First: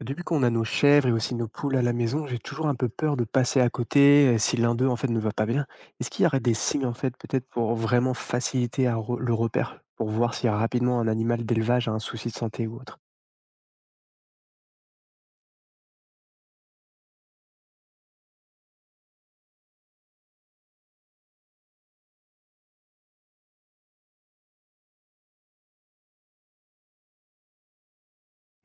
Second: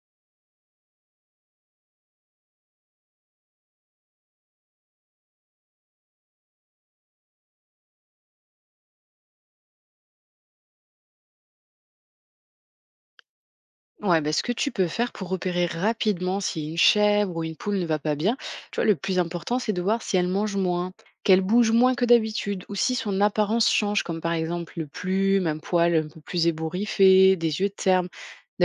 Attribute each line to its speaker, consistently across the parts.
Speaker 1: Depuis qu'on a nos chèvres et aussi nos poules à la maison, j'ai toujours un peu peur de passer à côté si l'un d'eux en fait ne va pas bien. Est-ce qu'il y aurait des signes en fait peut-être pour vraiment faciliter à le repère, pour voir si rapidement un animal d'élevage a un souci de santé ou autre.
Speaker 2: Ouais, bah, ce que tu peux faire pour repérer rapidement si une chèvre ou une poule ne va pas bien, tu vois, le plus important, c'est de voir si elle mange moins, qu'elle bouge moins que d'habitude, ou si son apparence change, comme par exemple le plume, un poil un peu plus ébouriffé, des yeux ternes.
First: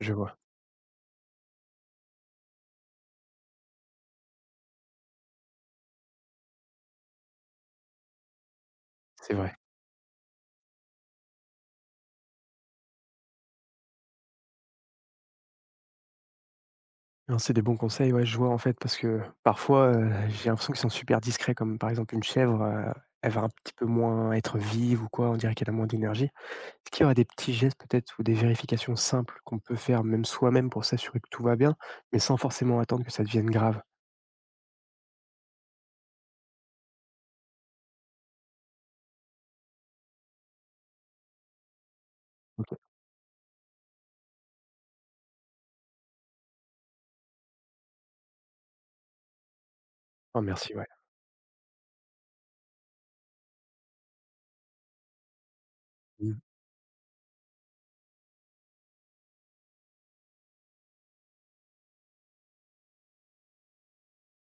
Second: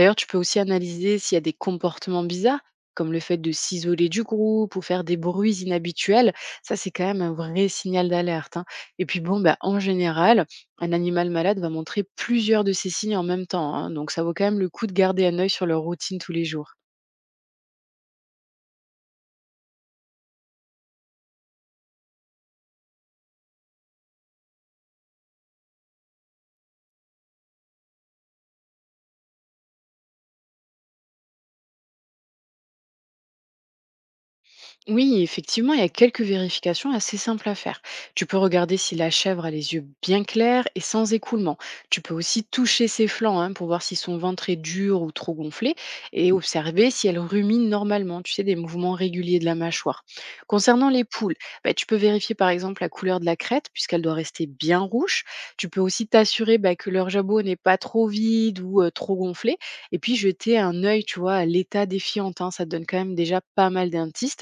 Speaker 1: Je
Speaker 2: tu
Speaker 1: vois,
Speaker 2: peux aussi analyser s'il y a des comportements bizarres, comme le fait de s'isoler du groupe ou faire des bruits inhabituels. Ça, c'est quand même un vrai signal d'alerte, hein. Et puis
Speaker 1: c'est
Speaker 2: bon,
Speaker 1: vrai.
Speaker 2: bah, en général, un animal malade va montrer plusieurs de ces signes en même temps, hein, donc ça vaut quand même le coup de garder un œil sur leur routine tous les jours.
Speaker 1: Non, c'est des bons conseils, ouais, je vois en fait parce que parfois j'ai l'impression qu'ils sont super discrets, comme par exemple une chèvre, elle va un petit peu moins être vive ou quoi, on dirait qu'elle a moins d'énergie. Est-ce qu'il y aura des petits gestes peut-être ou des vérifications simples qu'on peut faire même soi-même pour s'assurer que tout va bien, mais sans forcément attendre que ça devienne grave?
Speaker 2: Oui, effectivement, il y a quelques vérifications assez simples à faire. Tu peux regarder si la chèvre a les yeux bien clairs et sans écoulement. Tu peux aussi
Speaker 1: OK.
Speaker 2: toucher ses flancs, hein, pour voir si son ventre est dur ou trop gonflé, et observer si elle rumine normalement, tu sais, des mouvements réguliers de la mâchoire.
Speaker 1: Oh merci, ouais.
Speaker 2: Concernant les poules, bah, tu peux vérifier par exemple la couleur de la crête puisqu'elle doit rester bien rouge. Tu peux aussi
Speaker 1: Mmh.
Speaker 2: t'assurer bah, que leur jabot n'est pas trop vide ou trop gonflé, et puis jeter un œil, tu vois, à l'état défiant, hein. Ça te donne quand même déjà pas mal d'indices,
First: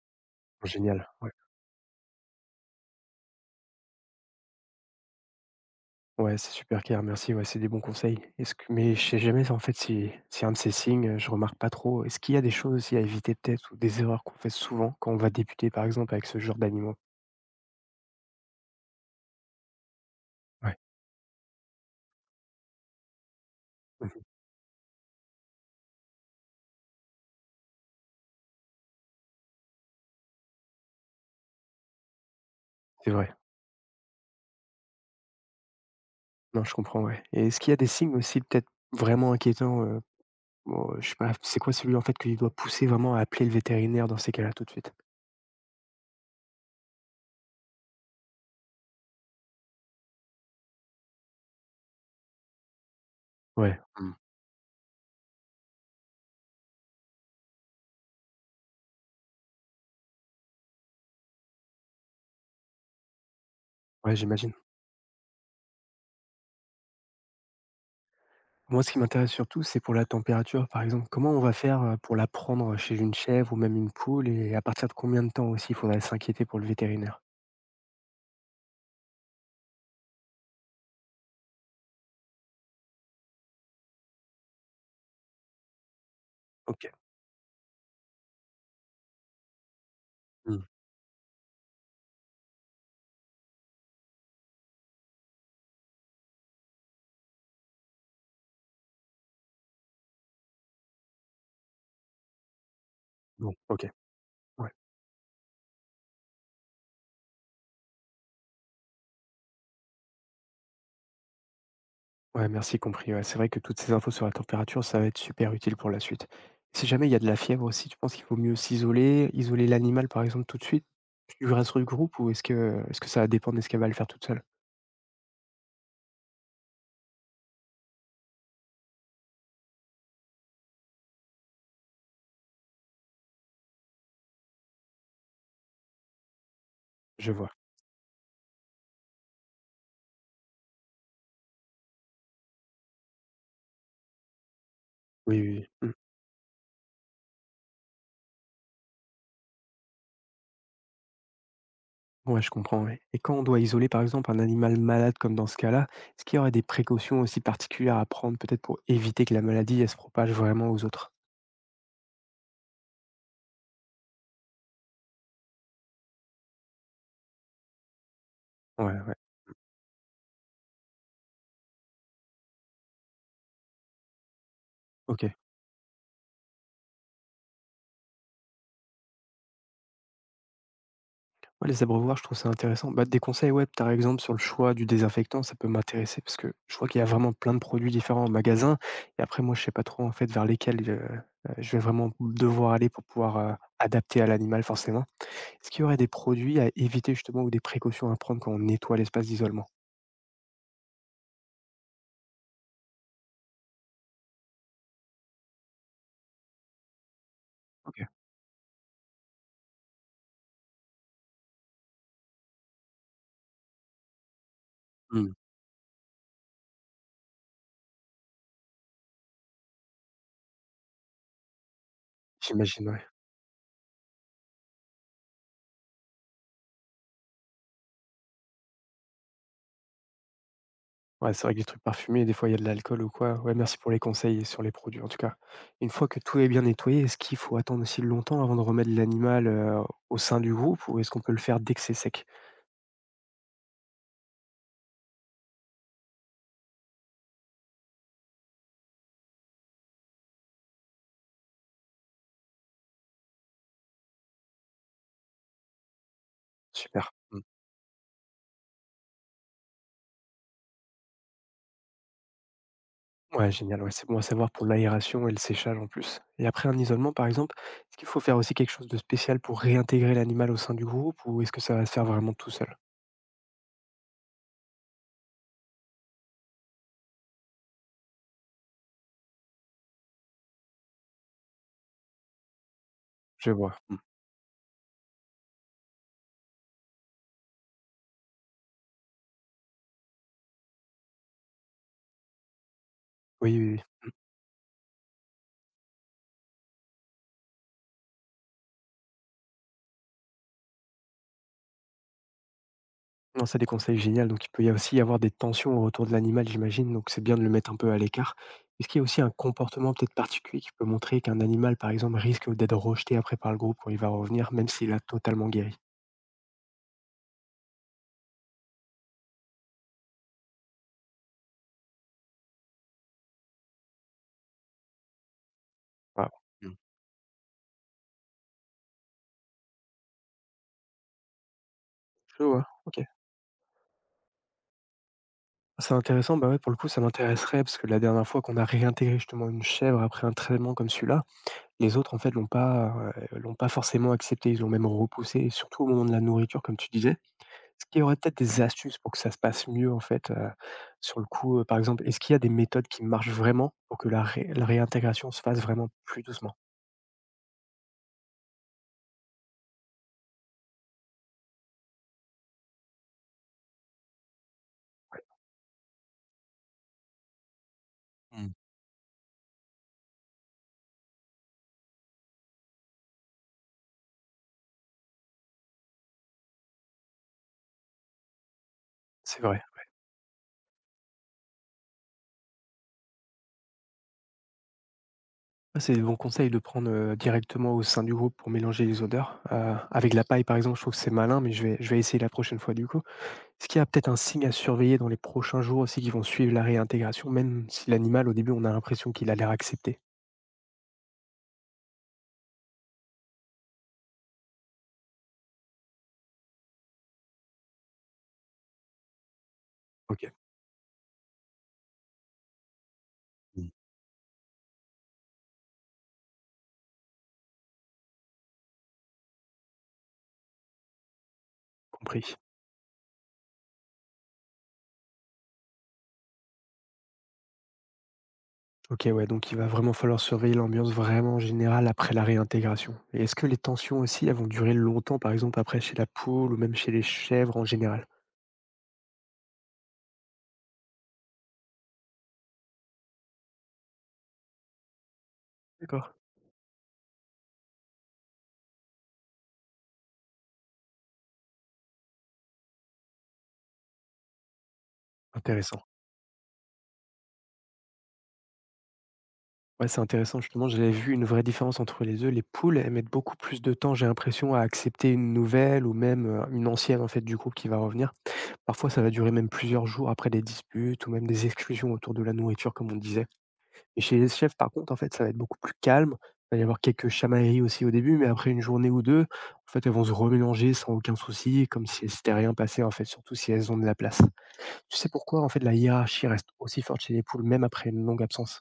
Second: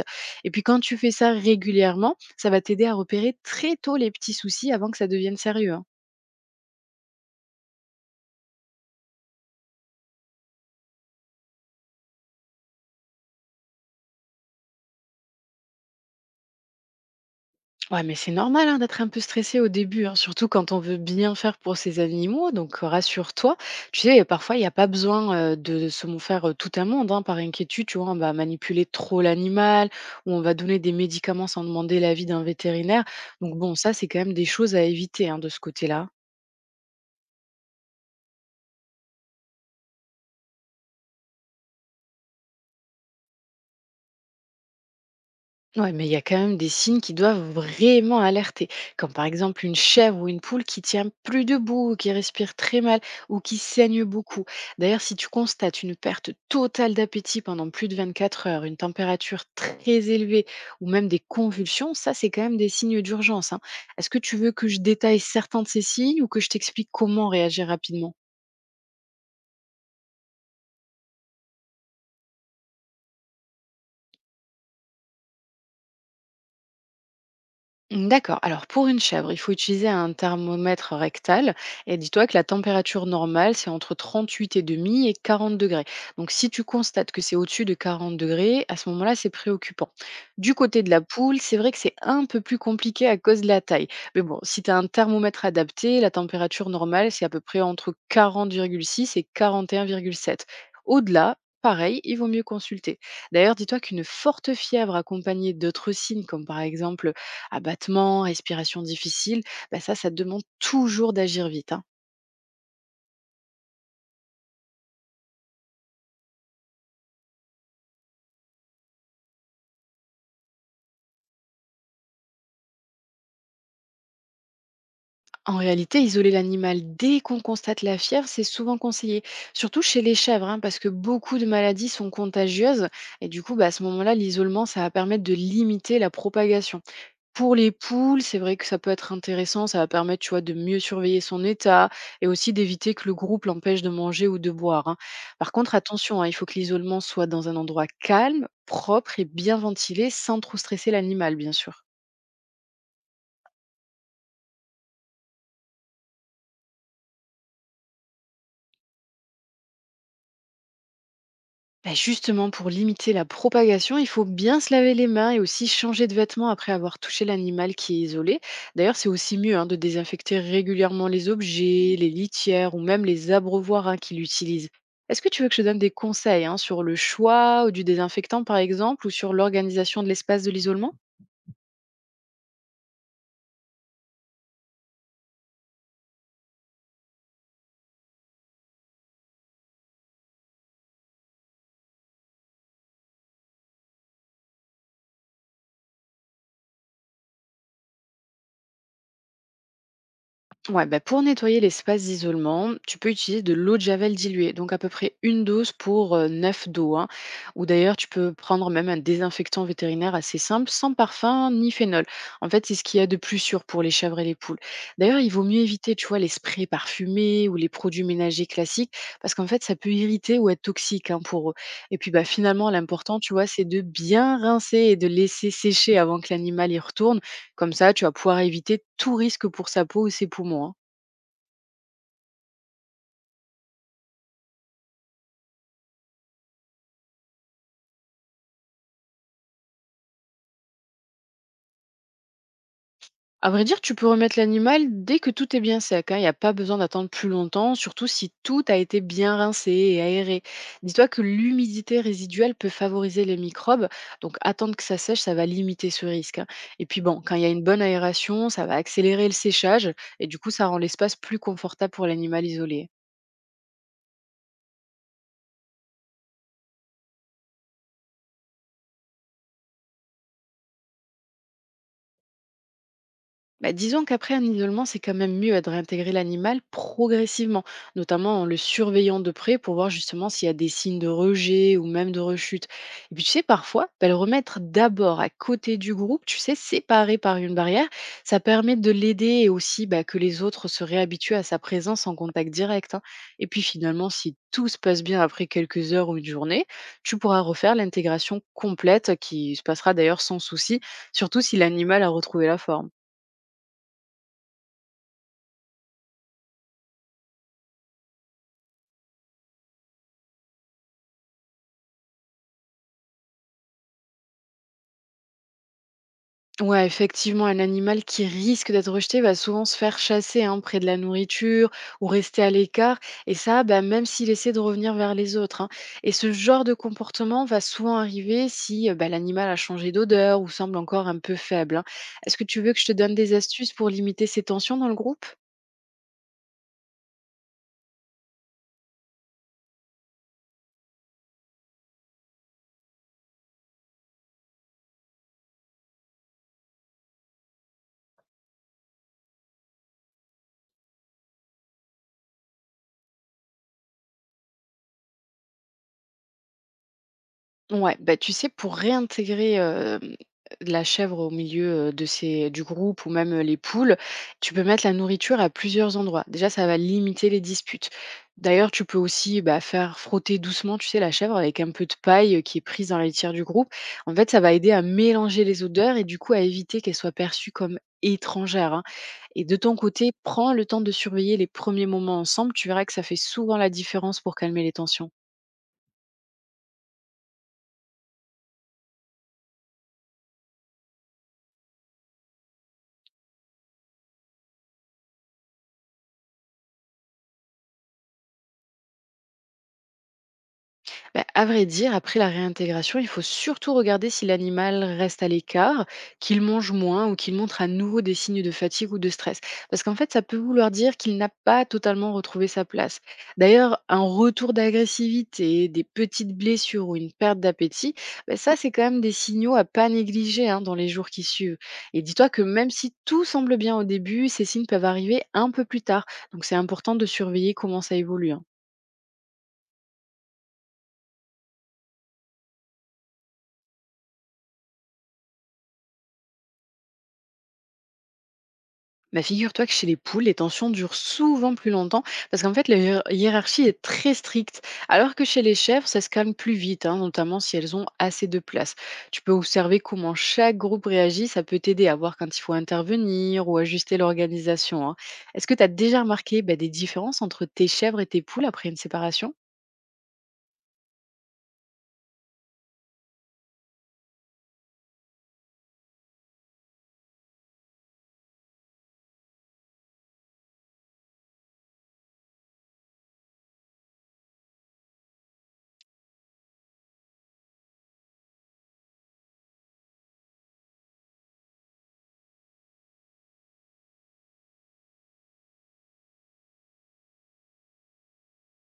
Speaker 2: et puis quand tu
Speaker 1: Génial,
Speaker 2: fais
Speaker 1: ouais.
Speaker 2: ça régulièrement, ça va t'aider à repérer très tôt les petits soucis avant que ça devienne sérieux, hein.
Speaker 1: Ouais, c'est super clair, merci, ouais, c'est des bons conseils. Est-ce que mais je sais jamais en fait si un de ces signes, je remarque pas trop. Est-ce qu'il y a des choses aussi à éviter peut-être ou des erreurs qu'on fait souvent quand on va débuter par exemple avec ce genre d'animaux?
Speaker 2: Ouais, mais c'est normal hein, d'être un peu stressé au début, hein, surtout quand
Speaker 1: Ouais.
Speaker 2: on veut bien faire pour ses animaux, donc rassure-toi. Tu
Speaker 1: Mmh.
Speaker 2: sais, parfois, il n'y a pas besoin de faire tout un monde hein, par inquiétude. Tu vois, on va manipuler trop l'animal ou on va donner des médicaments sans demander l'avis d'un vétérinaire.
Speaker 1: C'est vrai.
Speaker 2: Donc bon, ça, c'est quand même des choses à éviter hein, de ce côté-là.
Speaker 1: Non, je comprends, ouais. Et est-ce qu'il y a des signes aussi peut-être vraiment inquiétants, bon, je sais pas, c'est quoi celui, en fait, qui doit pousser vraiment à appeler le vétérinaire dans ces cas-là tout de suite?
Speaker 2: Ouais, mais il y a quand même des signes qui doivent vraiment alerter, comme par exemple une chèvre ou une poule qui tient plus debout, ou qui respire très mal ou qui
Speaker 1: Ouais.
Speaker 2: saigne
Speaker 1: Mmh.
Speaker 2: beaucoup. D'ailleurs, si tu constates une perte totale d'appétit pendant plus de 24 heures, une température très élevée ou même des convulsions, ça c'est quand même des signes d'urgence, hein. Est-ce
Speaker 1: Ouais,
Speaker 2: que tu veux
Speaker 1: j'imagine.
Speaker 2: que je détaille certains de ces signes ou que je t'explique comment réagir rapidement?
Speaker 1: Moi, ce qui m'intéresse surtout, c'est pour la température, par exemple. Comment on va faire, pour la prendre chez une chèvre ou même une poule et à partir de combien de temps aussi il faudrait s'inquiéter pour le vétérinaire?
Speaker 2: Mmh, d'accord. Alors pour une chèvre, il faut utiliser un thermomètre rectal, et dis-toi que la température normale, c'est entre 38,5 et 40 degrés. Donc si tu
Speaker 1: OK.
Speaker 2: constates que c'est au-dessus de 40 degrés, à ce moment-là, c'est préoccupant. Du
Speaker 1: Mmh.
Speaker 2: côté de la poule, c'est vrai que c'est un peu plus compliqué à cause de la taille. Mais bon, si tu as un thermomètre adapté, la température normale, c'est à peu près entre 40,6 et 41,7. Au-delà, pareil, il vaut mieux consulter.
Speaker 1: Bon,
Speaker 2: D'ailleurs, dis-toi
Speaker 1: OK.
Speaker 2: qu'une forte
Speaker 1: Ouais.
Speaker 2: fièvre accompagnée d'autres signes, comme par exemple abattement, respiration difficile, bah ça, ça demande toujours d'agir vite, hein.
Speaker 1: Ouais, merci, compris, ouais. C'est vrai que toutes ces infos sur la température, ça va être super utile pour la suite. Si jamais il y a de la fièvre aussi, tu penses qu'il faut mieux s'isoler, isoler l'animal, par exemple, tout de suite? Tu reste sur le groupe ou est-ce que ça va dépendre de ce qu'elle va le faire toute seule?
Speaker 2: En réalité, isoler l'animal dès qu'on constate la fièvre, c'est souvent conseillé, surtout chez les chèvres, hein, parce que beaucoup de maladies sont contagieuses. Et du coup, bah, à ce moment-là, l'isolement, ça va permettre de limiter la propagation.
Speaker 1: Je vois.
Speaker 2: Pour les poules, c'est vrai que ça peut être intéressant, ça va permettre, tu vois, de mieux surveiller son état et aussi d'éviter que le groupe l'empêche de manger ou de boire, hein.
Speaker 1: Oui,
Speaker 2: Par
Speaker 1: oui,
Speaker 2: contre,
Speaker 1: oui. Mmh.
Speaker 2: attention, hein, il faut que l'isolement soit dans un endroit calme, propre et bien ventilé sans trop stresser l'animal, bien sûr.
Speaker 1: Ouais, je comprends, ouais. Et quand on doit isoler, par exemple, un animal malade comme dans ce cas-là, est-ce qu'il y aurait des précautions aussi particulières à prendre peut-être pour éviter que la maladie, elle se propage vraiment aux autres?
Speaker 2: Bah, justement, pour limiter la propagation, il faut bien se laver les mains et aussi changer de vêtements après avoir touché l'animal qui est isolé.
Speaker 1: Ouais,
Speaker 2: D'ailleurs, c'est
Speaker 1: ouais,
Speaker 2: aussi mieux hein, de désinfecter régulièrement les objets, les litières ou même les abreuvoirs hein, qu'il utilise. Est-ce que
Speaker 1: OK.
Speaker 2: tu veux que je te donne des conseils hein, sur le choix du désinfectant, par exemple, ou sur l'organisation de l'espace de l'isolement?
Speaker 1: Ouais, les abreuvoirs, je trouve ça intéressant. Bah, des conseils, ouais, par exemple, sur le choix du désinfectant, ça peut m'intéresser parce que je vois qu'il y a vraiment plein de produits différents en magasin et après, moi, je sais pas trop, en fait, vers lesquels, je vais vraiment devoir aller pour pouvoir, adapter à l'animal forcément. Est-ce qu'il y aurait des produits à éviter justement ou des précautions à prendre quand on nettoie l'espace d'isolement?
Speaker 2: Ouais, bah, pour nettoyer l'espace d'isolement, tu peux utiliser de l'eau de javel diluée, donc à peu près une dose pour neuf d'eau, hein. Ou d'ailleurs,
Speaker 1: OK.
Speaker 2: tu peux prendre même un désinfectant vétérinaire assez simple, sans parfum ni phénol. En fait, c'est ce qu'il y a de plus sûr pour les chèvres et les poules. D'ailleurs, il
Speaker 1: Mmh.
Speaker 2: vaut mieux éviter, tu vois, les sprays parfumés ou les produits ménagers classiques, parce qu'en fait, ça peut irriter ou être toxique hein, pour eux. Et puis, bah, finalement,
Speaker 1: J'imagine, ouais.
Speaker 2: l'important, tu vois, c'est de bien rincer et de laisser sécher avant que l'animal y retourne, comme ça, tu vas pouvoir éviter tout risque pour sa peau ou ses poumons, hein.
Speaker 1: Ouais, c'est vrai que les trucs parfumés, des fois, il y a de l'alcool ou quoi. Ouais, merci pour les conseils sur les produits, en tout cas. Une fois que tout est bien nettoyé, est-ce qu'il faut attendre aussi longtemps avant de remettre l'animal au sein du groupe ou est-ce qu'on peut le faire dès que c'est sec?
Speaker 2: À vrai dire, tu peux remettre l'animal dès que tout est bien sec, hein. Il n'y a pas besoin d'attendre plus longtemps, surtout si tout a été bien rincé et aéré. Dis-toi que l'humidité résiduelle peut favoriser les microbes, donc attendre que ça sèche, ça va limiter ce risque, hein. Et puis
Speaker 1: Super.
Speaker 2: bon, quand
Speaker 1: Mm.
Speaker 2: il y a une bonne aération, ça va accélérer le séchage et du coup, ça rend l'espace plus confortable pour l'animal isolé, hein.
Speaker 1: Ouais, génial. Ouais, c'est bon à savoir pour l'aération et le séchage en plus. Et après un isolement, par exemple, est-ce qu'il faut faire aussi quelque chose de spécial pour réintégrer l'animal au sein du groupe ou est-ce que ça va se faire vraiment tout seul?
Speaker 2: Bah, disons qu'après un isolement, c'est quand même mieux de réintégrer l'animal progressivement, notamment en le surveillant de près pour voir justement s'il y a des signes de rejet ou même de rechute. Et puis tu sais,
Speaker 1: Je vois.
Speaker 2: parfois,
Speaker 1: Mm.
Speaker 2: bah, le remettre d'abord à côté du groupe, tu sais, séparé par une barrière, ça permet de l'aider et aussi bah, que les autres se réhabituent à sa présence en contact direct, hein. Et
Speaker 1: Oui,
Speaker 2: puis
Speaker 1: oui, oui.
Speaker 2: finalement, si tout se passe bien après quelques heures ou une journée, tu pourras refaire l'intégration complète qui se passera d'ailleurs sans souci, surtout si l'animal a retrouvé la forme.
Speaker 1: Non, c'est des conseils géniaux. Donc il peut y a aussi y avoir des tensions autour de l'animal, j'imagine, donc c'est bien de le mettre un peu à l'écart. Est-ce qu'il y a aussi un comportement peut-être particulier qui peut montrer qu'un animal, par exemple, risque d'être rejeté après par le groupe quand il va revenir, même s'il a totalement guéri?
Speaker 2: Ouais, effectivement, un animal qui risque d'être rejeté va souvent se faire chasser hein, près de la nourriture ou rester à l'écart, et ça, bah, même s'il essaie de revenir vers les autres, hein. Et
Speaker 1: Waouh.
Speaker 2: ce genre de
Speaker 1: Mmh.
Speaker 2: comportement va souvent arriver si bah, l'animal a changé d'odeur ou semble encore un peu faible, hein. Est-ce
Speaker 1: Je
Speaker 2: que tu
Speaker 1: vois,
Speaker 2: veux que je te
Speaker 1: ok.
Speaker 2: donne des astuces pour limiter ces tensions dans le groupe?
Speaker 1: C'est intéressant, bah ouais, pour le coup, ça m'intéresserait parce que la dernière fois qu'on a réintégré justement une chèvre après un traitement comme celui-là, les autres en fait l'ont pas forcément accepté, ils l'ont même repoussé, surtout au moment de la nourriture, comme tu disais. Est-ce qu'il y aurait peut-être des astuces pour que ça se passe mieux en fait, sur le coup, par exemple, est-ce qu'il y a des méthodes qui marchent vraiment pour que la réintégration se fasse vraiment plus doucement?
Speaker 2: Ouais, bah, tu sais, pour réintégrer, la chèvre au milieu, de ces du groupe ou même, les poules, tu peux mettre la nourriture à plusieurs endroits. Déjà, ça va limiter les disputes.
Speaker 1: Mmh.
Speaker 2: D'ailleurs, tu peux aussi, bah, faire frotter doucement, tu sais, la chèvre avec un peu de paille, qui est prise dans la litière du groupe. En fait, ça va aider à mélanger les odeurs et du coup à éviter qu'elle soit perçue comme étrangère, hein,
Speaker 1: C'est
Speaker 2: et de
Speaker 1: vrai.
Speaker 2: ton côté, prends le temps de surveiller les premiers moments ensemble, tu verras que ça fait souvent la différence pour calmer les tensions.
Speaker 1: Ouais, c'est des bons conseils de prendre, directement au sein du groupe pour mélanger les odeurs. Avec la paille, par exemple, je trouve que c'est malin, mais je vais essayer la prochaine fois du coup. Est-ce qu'il y a peut-être un signe à surveiller dans les prochains jours aussi qui vont suivre la réintégration, même si l'animal, au début, on a l'impression qu'il a l'air accepté?
Speaker 2: Bah, à vrai dire, après la réintégration, il faut surtout regarder si l'animal reste à l'écart, qu'il mange moins ou qu'il montre à nouveau des signes de fatigue ou de stress. Parce qu'en fait, ça
Speaker 1: OK.
Speaker 2: peut vouloir dire qu'il n'a pas totalement retrouvé sa place.
Speaker 1: Mmh.
Speaker 2: D'ailleurs, un retour d'agressivité, des petites blessures ou une perte d'appétit, bah, ça, c'est quand même des signaux à pas négliger hein, dans les jours qui suivent. Et dis-toi
Speaker 1: Compris.
Speaker 2: que même si tout semble bien au début, ces signes peuvent arriver un peu plus tard. Donc, c'est important de surveiller comment ça évolue, hein.
Speaker 1: OK, ouais, donc il va vraiment falloir surveiller l'ambiance vraiment générale après la réintégration. Et est-ce que les tensions aussi, elles vont durer longtemps, par exemple après chez la poule ou même chez les chèvres en général?
Speaker 2: Bah, figure-toi que chez les poules, les tensions durent souvent plus longtemps parce qu'en fait, la hiérarchie est très stricte. Alors que chez les chèvres, ça se
Speaker 1: D'accord.
Speaker 2: calme plus vite, hein, notamment si elles ont assez de place. Tu peux observer comment chaque groupe réagit, ça peut t'aider à voir quand il faut intervenir ou ajuster l'organisation, hein. Est-ce que tu as
Speaker 1: Intéressant.
Speaker 2: déjà remarqué bah, des différences entre tes chèvres et tes poules après une séparation?
Speaker 1: Ouais, c'est intéressant. Justement, j'avais vu une vraie différence entre les œufs. Les poules, elles mettent beaucoup plus de temps, j'ai l'impression, à accepter une nouvelle ou même une ancienne, en fait, du groupe qui va revenir. Parfois, ça va durer même plusieurs jours après des disputes ou même des exclusions autour de la nourriture, comme on disait. Et chez les chefs, par contre, en fait, ça va être beaucoup plus calme. Il va y avoir quelques chamailleries aussi au début, mais après une journée ou deux, en fait, elles vont se remélanger sans aucun souci, comme si elles s'étaient rien passé, en fait, surtout si elles ont de la place. Tu sais pourquoi, en fait, la hiérarchie reste aussi forte chez les poules, même après une longue absence?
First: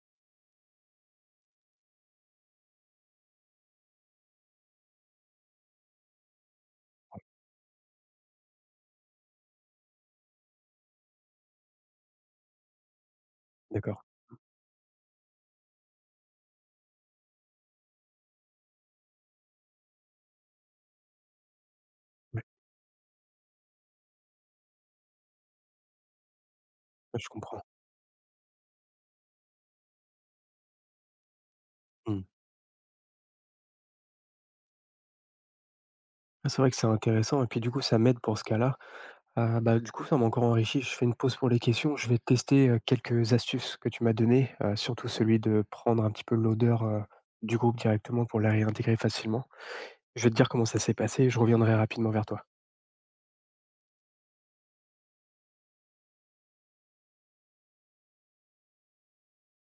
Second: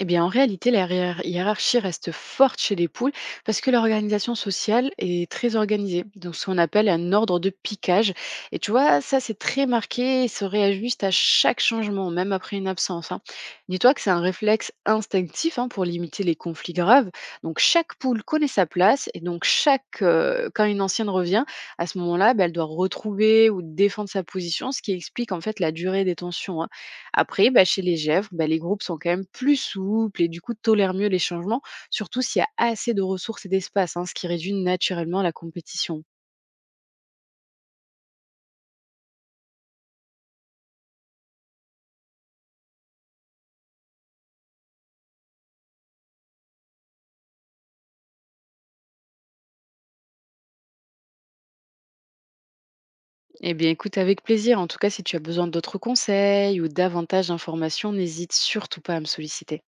Speaker 2: Eh bien, en réalité, la hiérarchie reste forte chez les poules parce que l'organisation sociale est très organisée. Donc, ce qu'on appelle un ordre de piquage. Et tu vois, ça, c'est très marqué et se réajuste à chaque changement, même après une absence, hein. Dis-toi que
Speaker 1: D'accord,
Speaker 2: c'est un réflexe instinctif hein, pour limiter les conflits graves. Donc, chaque poule connaît sa place et donc, quand une ancienne revient, à ce moment-là,
Speaker 1: ouais,
Speaker 2: bah, elle doit retrouver ou défendre sa position, ce qui explique en fait la durée des tensions, hein.
Speaker 1: ouais, je
Speaker 2: Après,
Speaker 1: comprends.
Speaker 2: bah, chez les Gèvres, bah, les groupes sont quand même plus souples et du coup tolèrent mieux les changements, surtout
Speaker 1: Mmh.
Speaker 2: s'il y a assez de ressources et d'espace, hein, ce qui réduit naturellement la compétition.
Speaker 1: Ah, c'est vrai que c'est intéressant, et puis du coup, ça m'aide pour ce cas-là. Ah, bah, du coup, ça m'a encore enrichi. Je fais une pause pour les questions. Je vais tester quelques astuces que tu m'as données, surtout celui de prendre un petit peu l'odeur du groupe directement pour la réintégrer facilement. Je vais te dire comment ça s'est passé, je reviendrai rapidement vers toi.
Speaker 2: Eh bien, écoute avec plaisir. En tout cas, si tu as besoin d'autres conseils ou davantage d'informations, n'hésite surtout pas à me solliciter.